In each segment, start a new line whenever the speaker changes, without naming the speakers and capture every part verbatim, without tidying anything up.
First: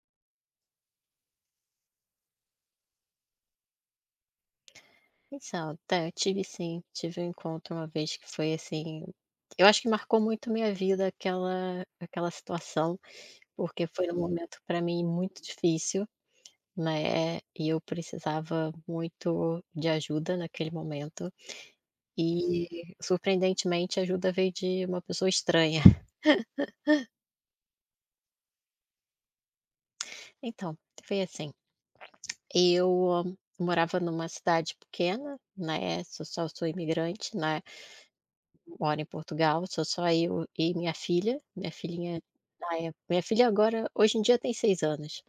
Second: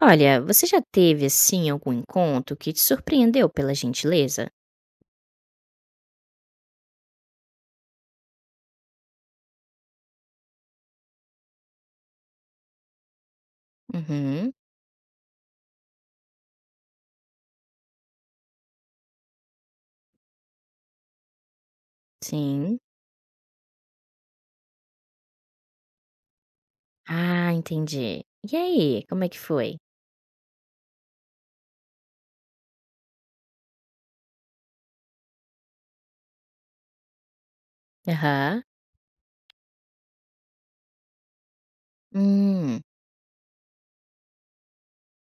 Olha, você já teve, assim, algum encontro que te surpreendeu pela gentileza?
Então, tá, eu tive, sim, tive um encontro uma vez que foi assim, eu acho que marcou muito minha vida aquela aquela situação, porque foi um
Uhum,
momento para mim muito difícil, né, e eu precisava muito de ajuda naquele momento,
sim.
e surpreendentemente a ajuda veio de uma pessoa estranha.
Ah, entendi. E aí, como é que foi?
Então, foi assim, eu ah, morava numa cidade pequena, né, sou só, sou imigrante, né,
Aham.
moro em Portugal, sou só eu e minha filha. Minha filhinha, Hum. Na
Hum,
época, minha filha, agora, hoje em dia, tem seis anos.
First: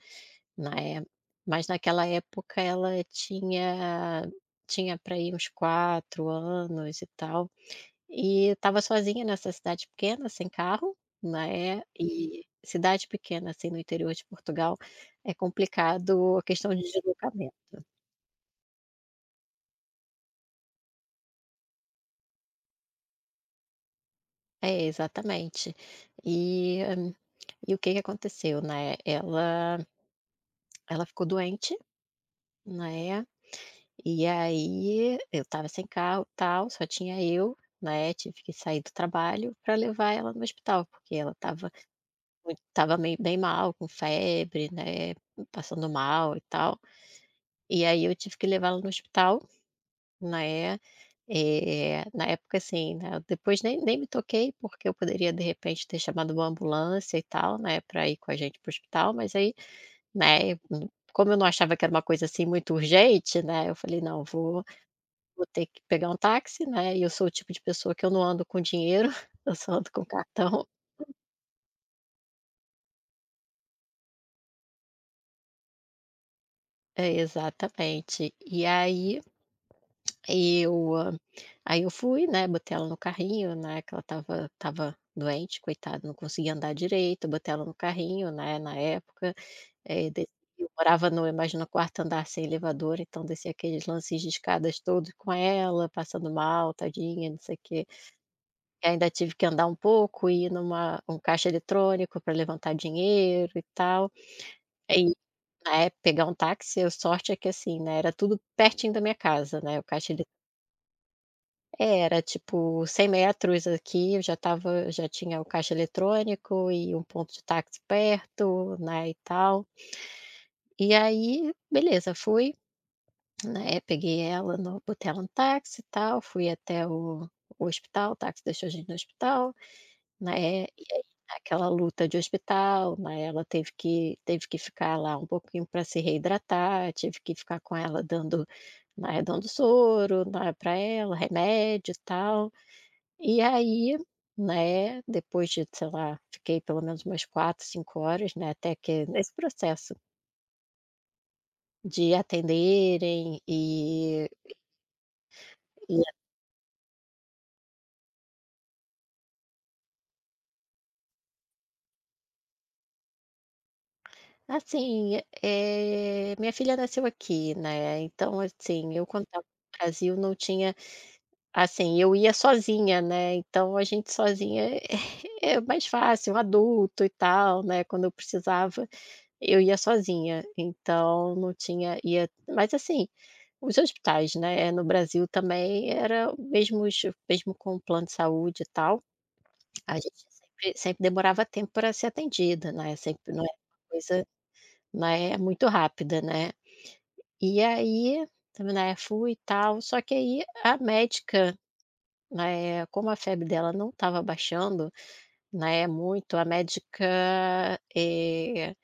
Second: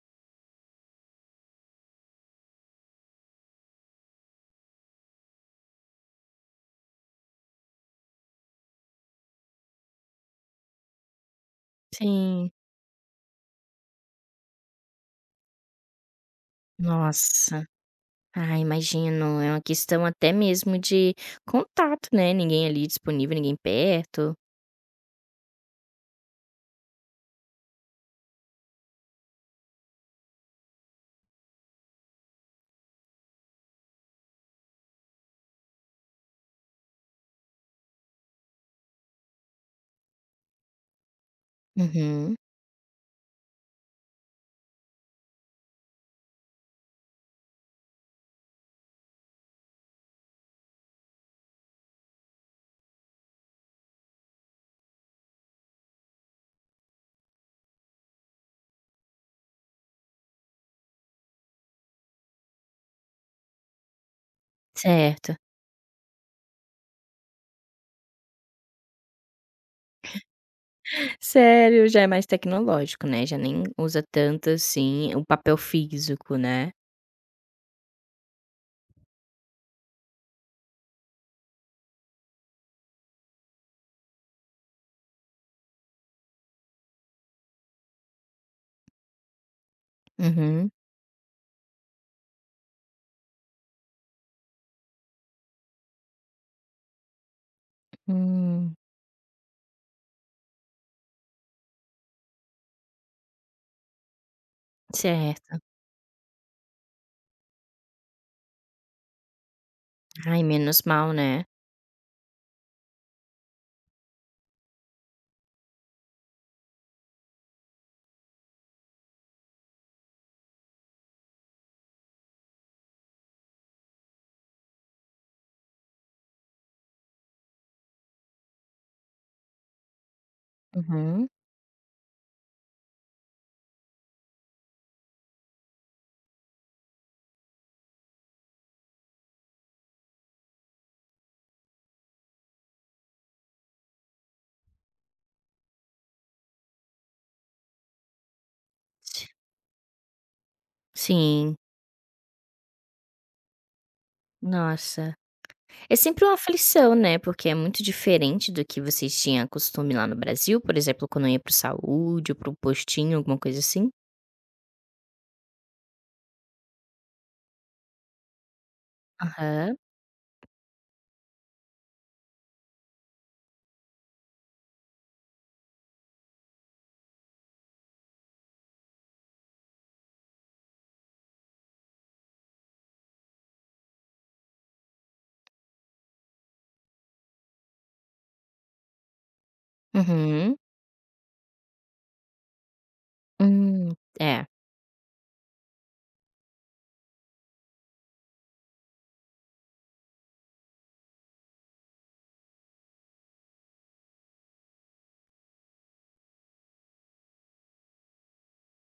Na é Mas naquela época ela tinha tinha para ir uns quatro anos e tal, e estava sozinha nessa cidade pequena, sem carro, né, e
sim.
cidade pequena, assim, no interior de Portugal, é complicado a questão de deslocamento.
Nossa. Ah, imagino. É uma questão até mesmo de contato, né? Ninguém ali disponível, ninguém perto.
É, exatamente. E hum, e o que que aconteceu, né, ela Ela ficou doente, né, e aí eu estava sem carro, tal, só tinha eu, né, tive que sair do trabalho para levar ela no hospital, porque ela estava
Uhum.
mui estava meio bem mal, com febre, né, passando mal e tal. E aí eu tive que levá-la no hospital, né, eh, na época, assim, né, depois nem nem me toquei, porque eu poderia, de repente, ter chamado uma ambulância e tal, né, pra ir com a gente pro hospital, mas aí, né, hum, como eu não achava que era uma coisa, assim, muito urgente, né, eu falei: "Não, vou
Certo.
vou ter que pegar um táxi", né, e eu sou o tipo de pessoa que eu não ando com dinheiro, eu só ando com cartão.
Sério, já é mais tecnológico, né? Já nem usa tanto, assim, o papel físico, né?
É, exatamente. E aí eu ah, aí eu fui, né, botei ela no carrinho, né, que ela estava estava doente, coitada, não conseguia andar direito, botei ela no carrinho, né, na época. É, desci, eu
Uhum.
morava no mais no quarto andar sem elevador, então descia aqueles lances de escadas todos com ela, passando mal, tadinha, não sei o quê.
Hum,
E ainda tive que andar um pouco, ir numa, um caixa eletrônico para levantar dinheiro e tal. Aí,
certo.
na época, pegar um táxi, a sorte é que, assim, né, era tudo pertinho da minha casa, né, o caixa, ele,
Ai, menos mal, né.
é, era tipo cem metros aqui, eu já estava já tinha o caixa eletrônico e um ponto de táxi perto, né, e tal. E aí, beleza, fui, né, peguei ela no, botei ela no táxi e tal, fui até o o hospital, o táxi deixou a gente no hospital, né, e aí
Uhum.
aquela luta de hospital, né, ela teve que teve que ficar lá um pouquinho para se reidratar, tive que ficar com ela dando, né, dando soro, né, para ela, remédio e tal. E aí, né, depois de, sei lá, fiquei pelo menos umas quatro, cinco horas, né, até que
Si
nesse processo
Sim,
de atenderem.
nossa. É
E
sempre uma aflição, né, porque é muito diferente do que vocês tinham costume lá no Brasil, por exemplo, quando eu ia para o saúde ou para um postinho, alguma coisa assim?
assim, eh, minha filha nasceu aqui, né, então, assim, eu quando estava
Aham.
no Brasil não tinha, assim, eu ia sozinha, né, então a gente sozinha é é mais fácil, um adulto e tal, né, quando eu precisava, eu ia sozinha, então não tinha, ia, mas assim, os hospitais, né, no Brasil também era mesmos mesmo os- mesmo com o plano de saúde e tal, a gente
Uhum.
sempre sempre demorava tempo para ser atendida, né, sempre, não é
Hum,
uma coisa,
é.
não é muito rápida, né. E aí, né, fui e tal, só que aí a médica, né, como a febre dela não estava baixando, né, muito, a médica, eh,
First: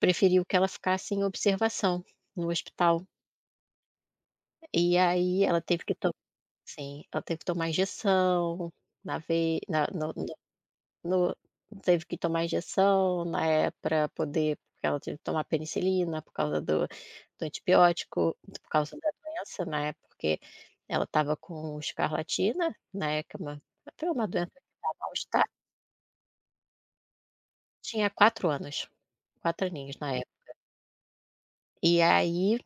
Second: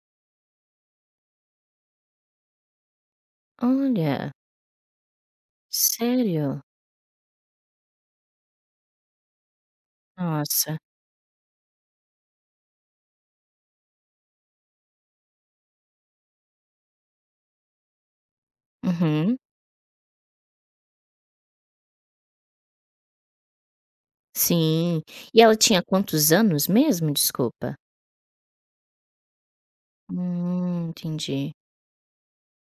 preferiu que ela ficasse em observação no hospital.
Olha,
E aí ela teve que tomar,
sério?
sim, ela teve que tomar injeção na vei na
Nossa.
No teve que tomar injeção, né, para poder, porque ela teve que tomar penicilina por causa do do antibiótico, por causa da
Uhum.
doença, né, porque ela estava com escarlatina, né, que é uma, até uma doença que dá
Sim. E
mal-estar.
ela tinha quantos anos mesmo? Desculpa.
Tinha quatro anos, quatro aninhos na época.
Hum, entendi.
E aí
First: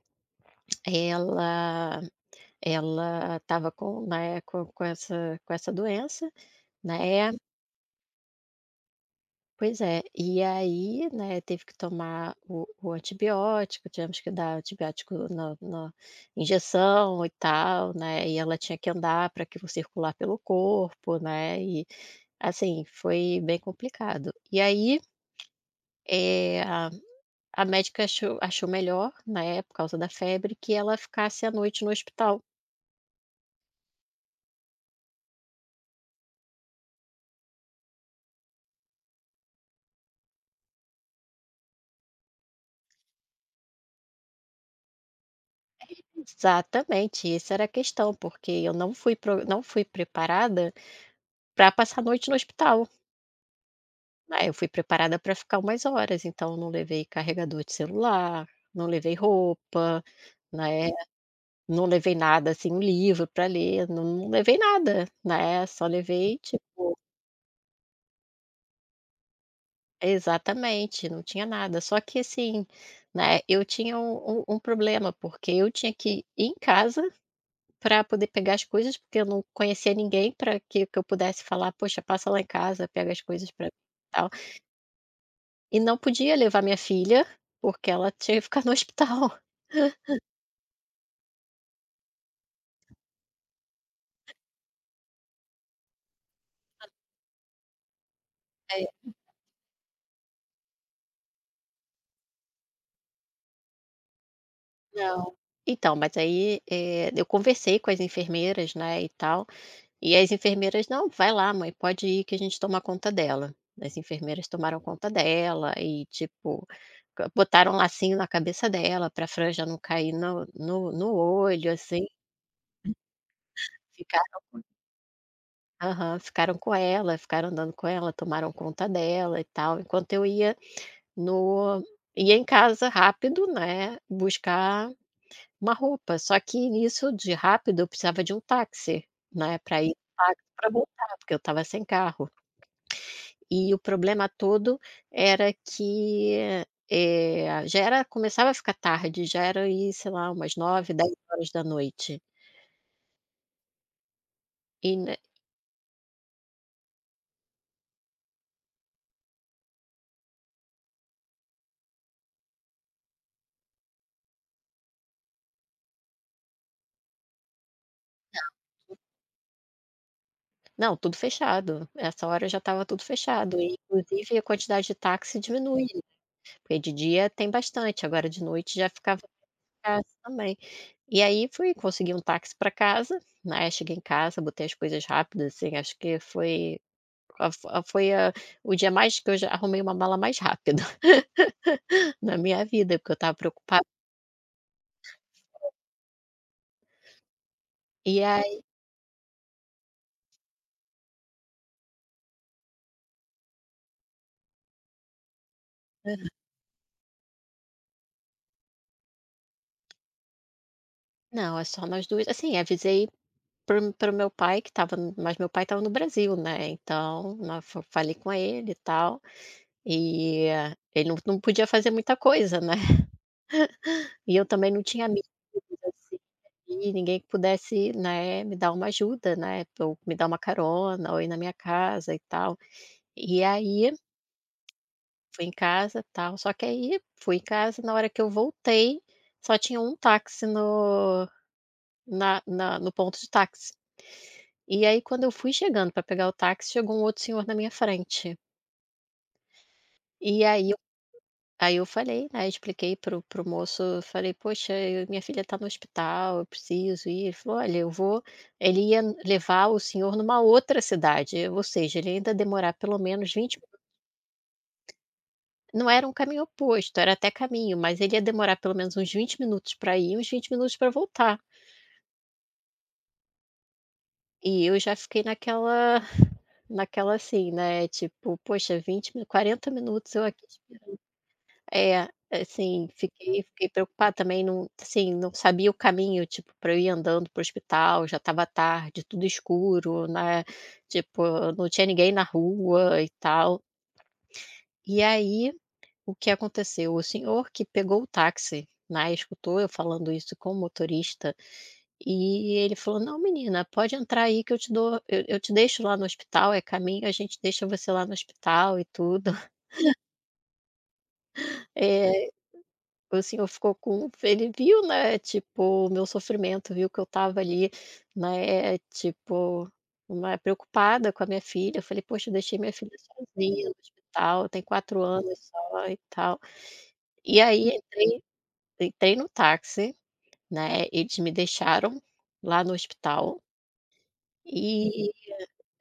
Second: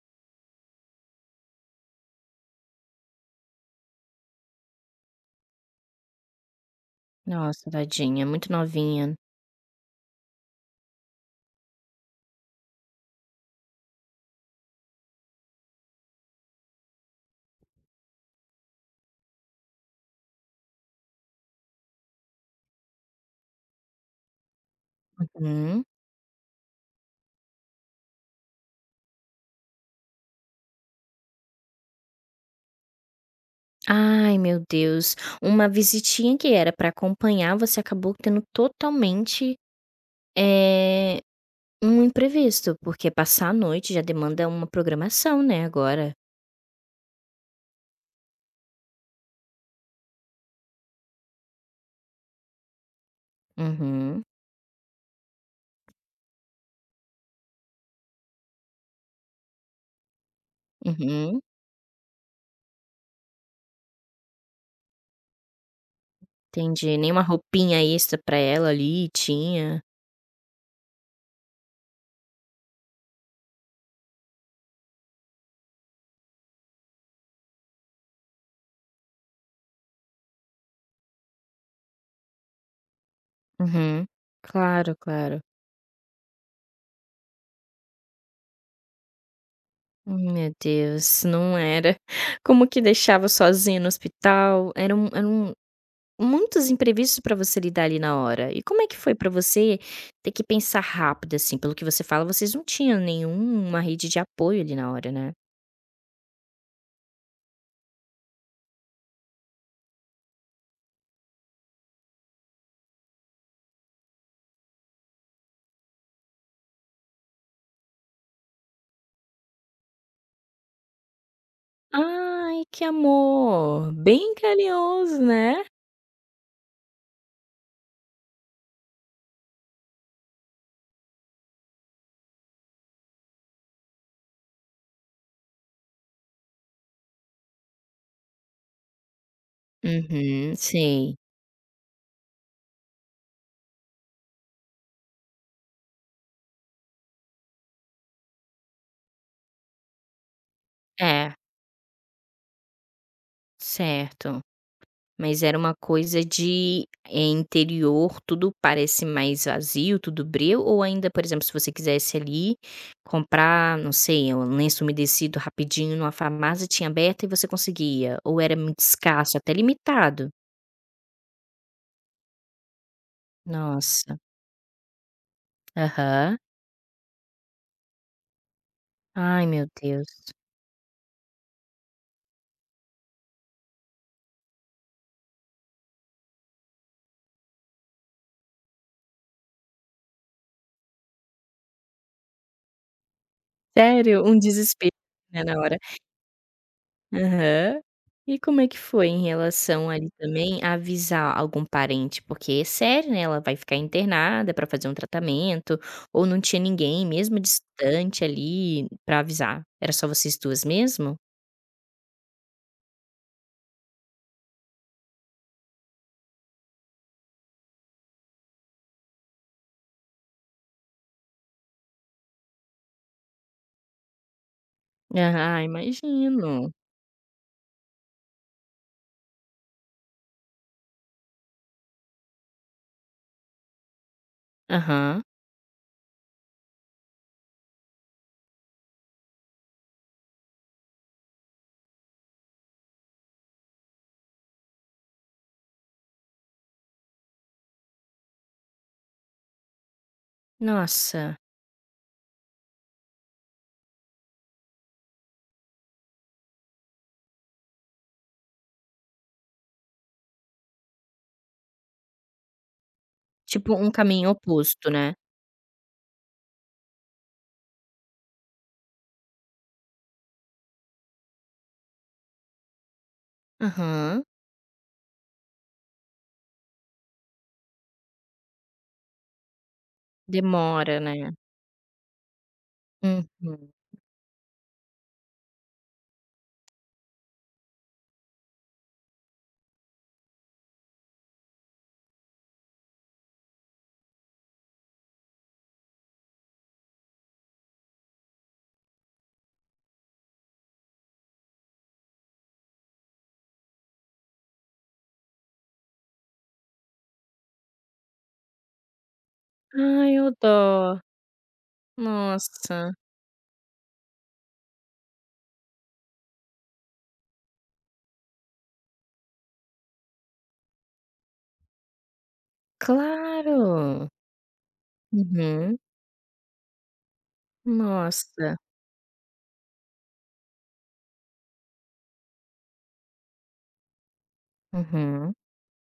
ela ela estava com, né, com com essa, com essa doença, né.
Nossa, tadinha, muito novinha.
Pois é, e aí, né, teve que tomar o o antibiótico, tivemos que dar antibiótico na na injeção e tal, né, e ela tinha que andar para aquilo circular pelo corpo, né, e assim, foi bem complicado. E aí,
Uhum.
eh, a a médica achou achou melhor, né, por causa da febre, que ela ficasse à noite no hospital.
Ai, meu Deus. Uma visitinha que era para acompanhar, você acabou tendo totalmente, eh, um imprevisto, porque passar a noite já demanda uma programação, né, agora.
Exatamente, essa era a questão, porque eu não fui pro não fui preparada para passar a noite no hospital.
Uhum,
É, eu fui preparada para ficar umas horas, então eu não levei carregador de celular, não levei roupa, né,
uhum,
não levei nada, assim, um livro para ler, não não levei nada, né, só levei ti
entendi. Nem uma roupinha extra para ela ali tinha.
exatamente, não tinha nada. Só que assim, né, eu tinha um um um problema, porque eu tinha que ir em casa para poder pegar as coisas, porque eu não conhecia ninguém para que que eu pudesse falar: "Poxa, passa lá em casa, pega as coisas para mim",
Uhum.
e tal.
Claro, claro.
E não podia levar minha filha, porque ela tinha que ficar no hospital.
Hum, meu Deus, não era. Como que deixava sozinha no hospital? Era um era um Muitos imprevistos para você lidar ali na hora. E como é
É.
que foi para você ter que pensar rápido, assim? Pelo que você fala, vocês não tinham nenhuma rede de apoio ali na hora, né?
Não. Então, mas aí, eh, eu conversei com as enfermeiras, né, e tal, e as enfermeiras: "Não, vai lá, mãe, pode ir que a gente toma conta dela". As enfermeiras tomaram conta dela e, tipo, ca botaram um lacinho na cabeça dela para a franja não cair no no no olho, assim,
Ai, que amor! Bem
ficaram com,
carinhoso, né?
aham, ficaram com ela, ficaram andando com ela, tomaram conta dela e tal, enquanto eu ia no ia em casa rápido, né, buscar uma roupa, só que nisso de rápido eu precisava de um táxi, né, para ir de táxi,
Uhum,
pra voltar,
sei.
porque eu estava sem carro. E o problema todo era que, eh, já era começava a ficar tarde, já era aí, sei lá, umas nove, dez
É,
horas da noite.
certo.
E ne
Mas era uma coisa de, eh, interior, tudo parece mais vazio, tudo breu, ou ainda, por exemplo, se você quisesse ali comprar, não sei, um lenço umedecido rapidinho numa farmácia, tinha aberta e você conseguia, ou era muito escasso, até limitado?
Não, tudo fechado, essa hora já estava tudo fechado e
Nossa.
inclusive a quantidade de táxi diminui, né,
Aham.
porque de dia tem bastante, agora de noite já ficava.
Ai, meu
Casa
Deus.
também. E aí, fui, consegui um táxi para casa, né, cheguei em casa, botei as coisas rápidas, assim, acho que foi a a foi a o dia mais que eu já arrumei uma mala mais rápida na minha vida, porque eu estava preocupada.
Sério? Um desespero, né, na hora. Aham.
E
E como
aí,
é que foi em relação ali também a avisar algum parente? Porque é sério, né, ela vai ficar internada pra fazer um tratamento, ou não tinha ninguém mesmo distante ali pra avisar? Era só vocês duas mesmo?
não, é só nós duas, assim, avisei para o para o meu pai que estava, mas meu pai estava no Brasil, né, então, na fa falei com ele e tal, e eh, ele não não podia fazer muita coisa, né. E eu também não tinha amigos,
Ah,
assim,
imagino.
e ninguém que pudesse, né, me dar uma ajuda, né, ou me dar uma carona, ou ir na minha casa e tal. E aí,
Aham.
fui em casa, tal, só que aí, fui em casa, na hora que eu voltei, só tinha um táxi no na na no ponto de táxi. E aí, quando eu fui chegando para pegar o táxi, chegou um outro senhor na minha frente. E aí
Nossa,
Aí eu falei, né, expliquei pro pro moço, eu falei: "Poxa, eu, minha filha tá no hospital, eu preciso ir". Ele falou: "Olha, eu vou", ele ia levar o senhor numa outra cidade, ou seja, ele ia ainda demorar pelo menos vinte.
tipo um caminho oposto, né?
Não era um caminho oposto, era até caminho, mas ele ia demorar pelo menos uns vinte minutos para ir e uns vinte minutos para voltar.
Aham.
E eu já fiquei naquela naquela, assim, né, tipo: "Poxa, vinte, mi quarenta minutos eu aqui".
Demora, né?
É, assim, fiquei fiquei
Uhum.
preocupada também, não, assim, não sabia o caminho, tipo, para eu ir andando pro hospital, já estava tarde, tudo escuro, né, tipo, não tinha ninguém na rua e tal. E aí, o que aconteceu? O senhor que pegou o táxi, né, escutou eu falando isso com o motorista, e ele falou: "Não, menina, pode entrar aí que eu te dou, eu eu te deixo lá no hospital, é caminho, a gente deixa você lá no hospital e tudo".
Ai, ô dó.
É,
Nossa.
o senhor ficou com ele, viu, né, tipo, o meu sofrimento, viu que eu tava ali, né, tipo, uma, preocupada com a minha filha. Eu falei: "Poxa, eu deixei minha filha sozinha no
Claro.
hospital, tem quatro anos
Uhum.
só e tal". E aí, entrei
Nossa.
entrei no táxi, né, eles me deixaram lá no hospital, e
Uhum.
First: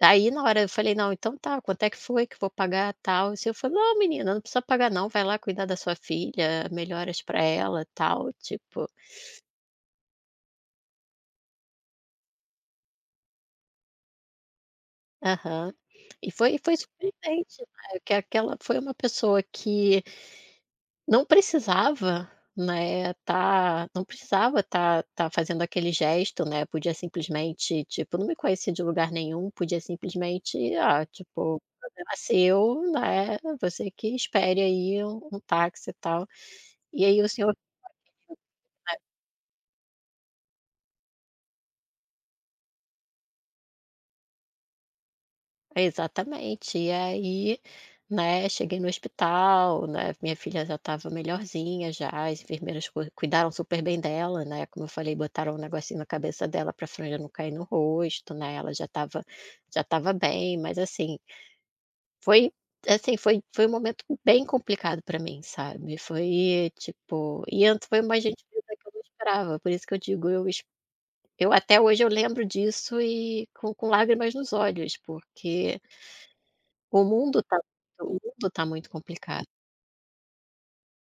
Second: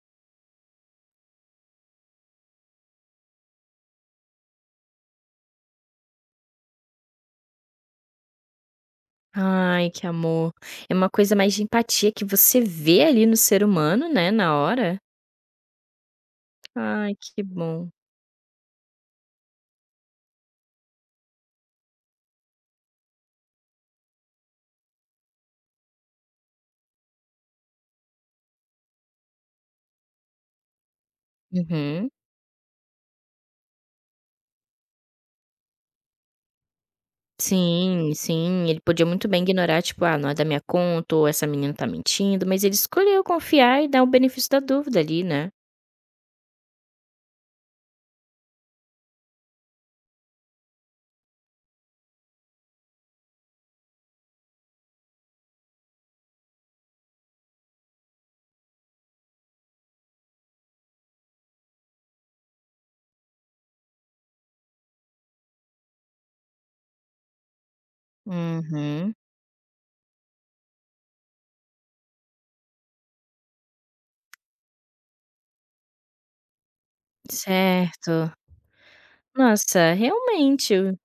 aí na hora eu falei: "Não, então tá, quanto é que foi que eu vou pagar, tal?". E o senhor falou: "Não, menina, não precisa pagar não, vai lá cuidar da sua filha, melhoras pra ela, tal", tipo.
Ai, que amor. É uma coisa mais de empatia que você vê ali no ser humano, né, na hora.
Aham. E foi foi
Ai, que
surpreendente,
bom.
né, que aquela foi uma pessoa que não precisava, né, tá não precisava, tá tá fazendo aquele gesto, né, podia simplesmente, tipo, não me conhecia de lugar nenhum, podia simplesmente: "Ah, tipo, o
Uhum.
problema é seu, né, você que espere aí um um táxi e tal". E aí o senhor, né.
Sim, sim, ele podia muito bem ignorar, tipo, ah, não é da minha conta, ou essa menina tá mentindo, mas ele escolheu confiar e dar o benefício da dúvida ali, né.
Exatamente. E aí, né, cheguei no hospital, né, minha filha já estava melhorzinha já, as enfermeiras cui cuidaram super bem dela, né, como eu falei, botaram um negocinho na cabeça dela para a franja não cair no rosto, né, ela já estava já estava bem, mas assim, foi assim, foi foi um momento bem complicado para mim, sabe. Foi, tipo, e antes foi uma gentileza que eu não
Uhum.
esperava, por isso que eu digo, eu es eu até hoje eu lembro disso e com com lágrimas nos olhos, porque o mundo tá o
Certo.
mundo tá muito complicado.
Nossa, realmente,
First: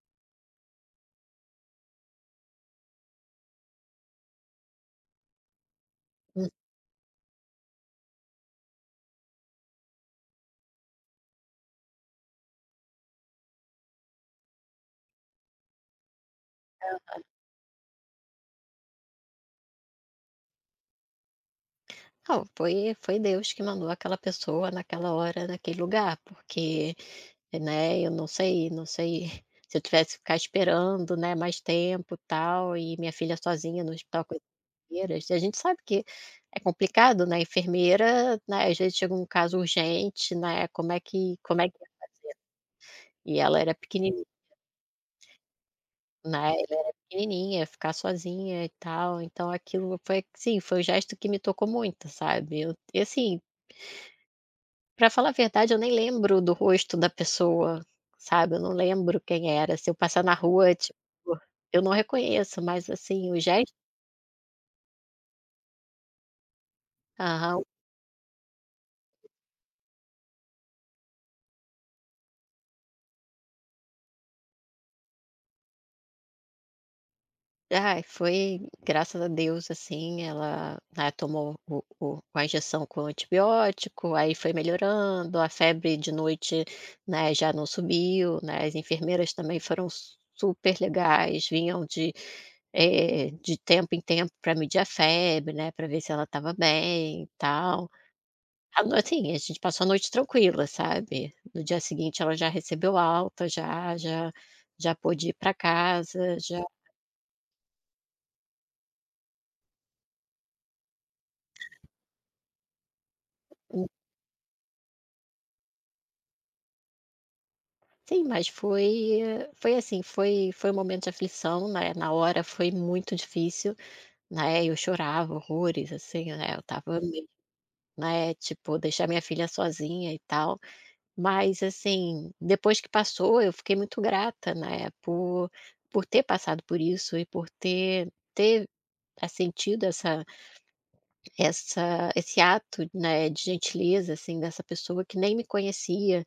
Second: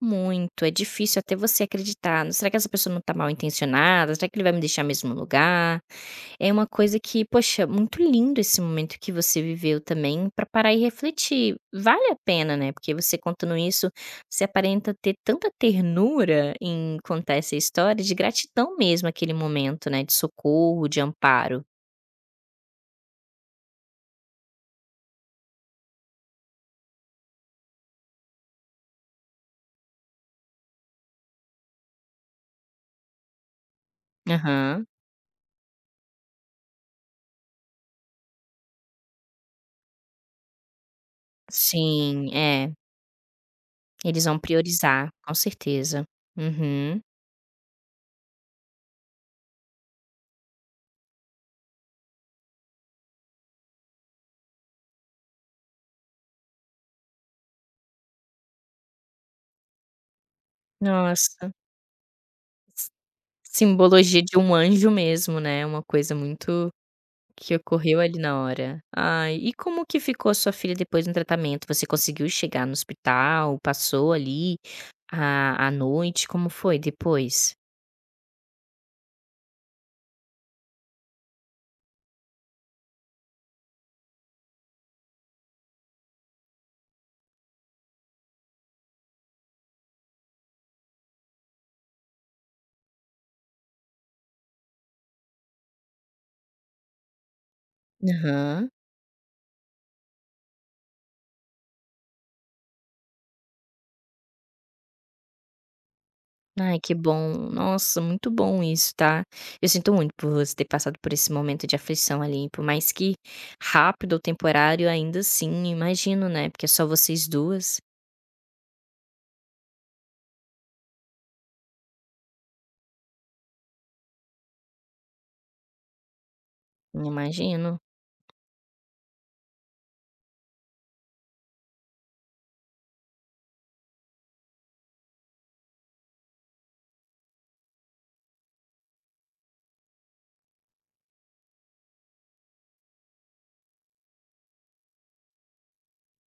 muito. É difícil até você acreditar, "Será que essa pessoa não tá mal intencionada? Será que ele vai me deixar no mesmo lugar?" É uma coisa que, poxa, muito lindo esse momento que você viveu também, para parar e refletir. Vale a pena, né, porque você contando isso, você aparenta ter tanta ternura em contar essa história, de gratidão mesmo aquele momento, né, de socorro, de amparo.
Então, foi foi Deus que mandou aquela pessoa naquela hora, naquele lugar, porque, né, eu não sei não sei se eu tivesse que ficar esperando, né, mais tempo, tal, e minha filha sozinha no hospital com as
Aham.
enfermeiras, e a gente sabe que é complicado, né, enfermeira, né, às vezes chega um caso urgente, né, como é que como é que ia
Sim,
fazer?
é.
E ela era pequeni
Eles vão priorizar, com certeza.
Né, eu era
Uhum.
pequenininha, ficar sozinha e tal, então aquilo foi, sim, foi um gesto que me tocou muito, sabe. Eu, e assim, pra falar a verdade, eu nem lembro do rosto da pessoa, sabe, eu não lembro quem era. Se eu passar na rua, tipo,
Nossa,
eu não reconheço, mas assim, o gesto.
simbologia de um anjo mesmo, né, é uma coisa muito Que ocorreu ali na hora. Ai, e como que ficou a sua filha depois no tratamento? Você conseguiu chegar no hospital? Passou ali a a noite? Como foi depois?
Ai, foi graças a Deus, assim, ela, ah, tomou o o a injeção com antibiótico, aí foi melhorando, a febre de noite, né, já não subiu, né, as enfermeiras também foram su- super legais, vinham de, eh, de tempo em tempo para medir a febre, né, para ver se ela estava bem e tal.
Aham.
A no Assim, a gente passou a noite tranquila, sabe. No dia seguinte ela já recebeu alta, já já já pôde ir para casa, já.
Ai, que bom. Nossa, muito bom isso, tá. Eu sinto muito por você ter passado por esse momento de aflição ali, por mais que rápido ou temporário, ainda assim, imagino, né, porque é só vocês duas,
Sim, mas foi eh, foi assim, foi foi um momento de aflição, né, na hora foi muito difícil, né, eu chorava horrores, assim, né, eu tava meio,
Imagino.
né, tipo, deixar minha filha sozinha e tal, mas assim, depois que passou eu fiquei muito grata, né, por por ter passado por isso e por ter ter, assim, tido essa essa esse ato, né, de gentileza, assim, dessa pessoa que nem me conhecia,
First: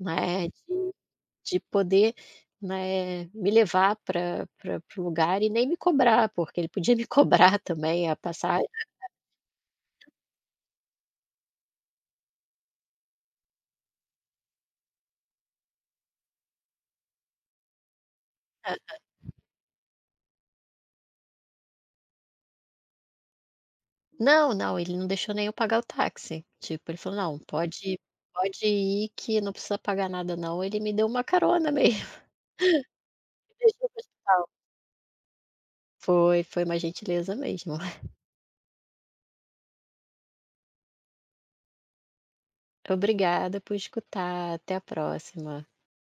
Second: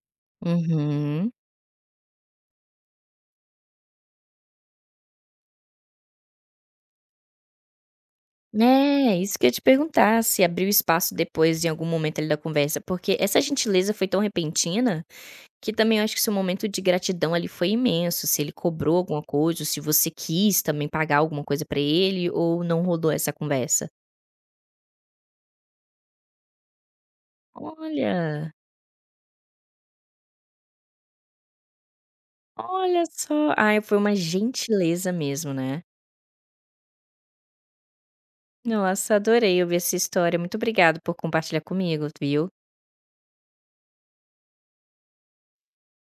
né,
Uhum.
de poder, né, me levar pra para o lugar e nem me cobrar, porque ele podia me cobrar também a passagem.
É, isso que eu ia te perguntar, se abriu espaço depois em algum momento ali da conversa, porque essa gentileza foi tão repentina, que também eu acho que seu momento de gratidão ali foi imenso, se ele
Ah,
cobrou alguma coisa, ou se você quis também pagar alguma coisa pra ele, ou não rodou essa conversa?
não, não, ele não deixou nem eu pagar o táxi. Tipo, ele falou: "Não, pode
Olha,
pode ir que não precisa pagar nada não". Ele me deu uma carona mesmo,
olha só,
me
ai
deixou
foi
no
uma
hospital.
gentileza mesmo, né.
Foi, foi uma gentileza mesmo.
Nossa, adorei ouvir essa história, muito obrigado por compartilhar comigo, viu.
Obrigada por escutar, até a próxima.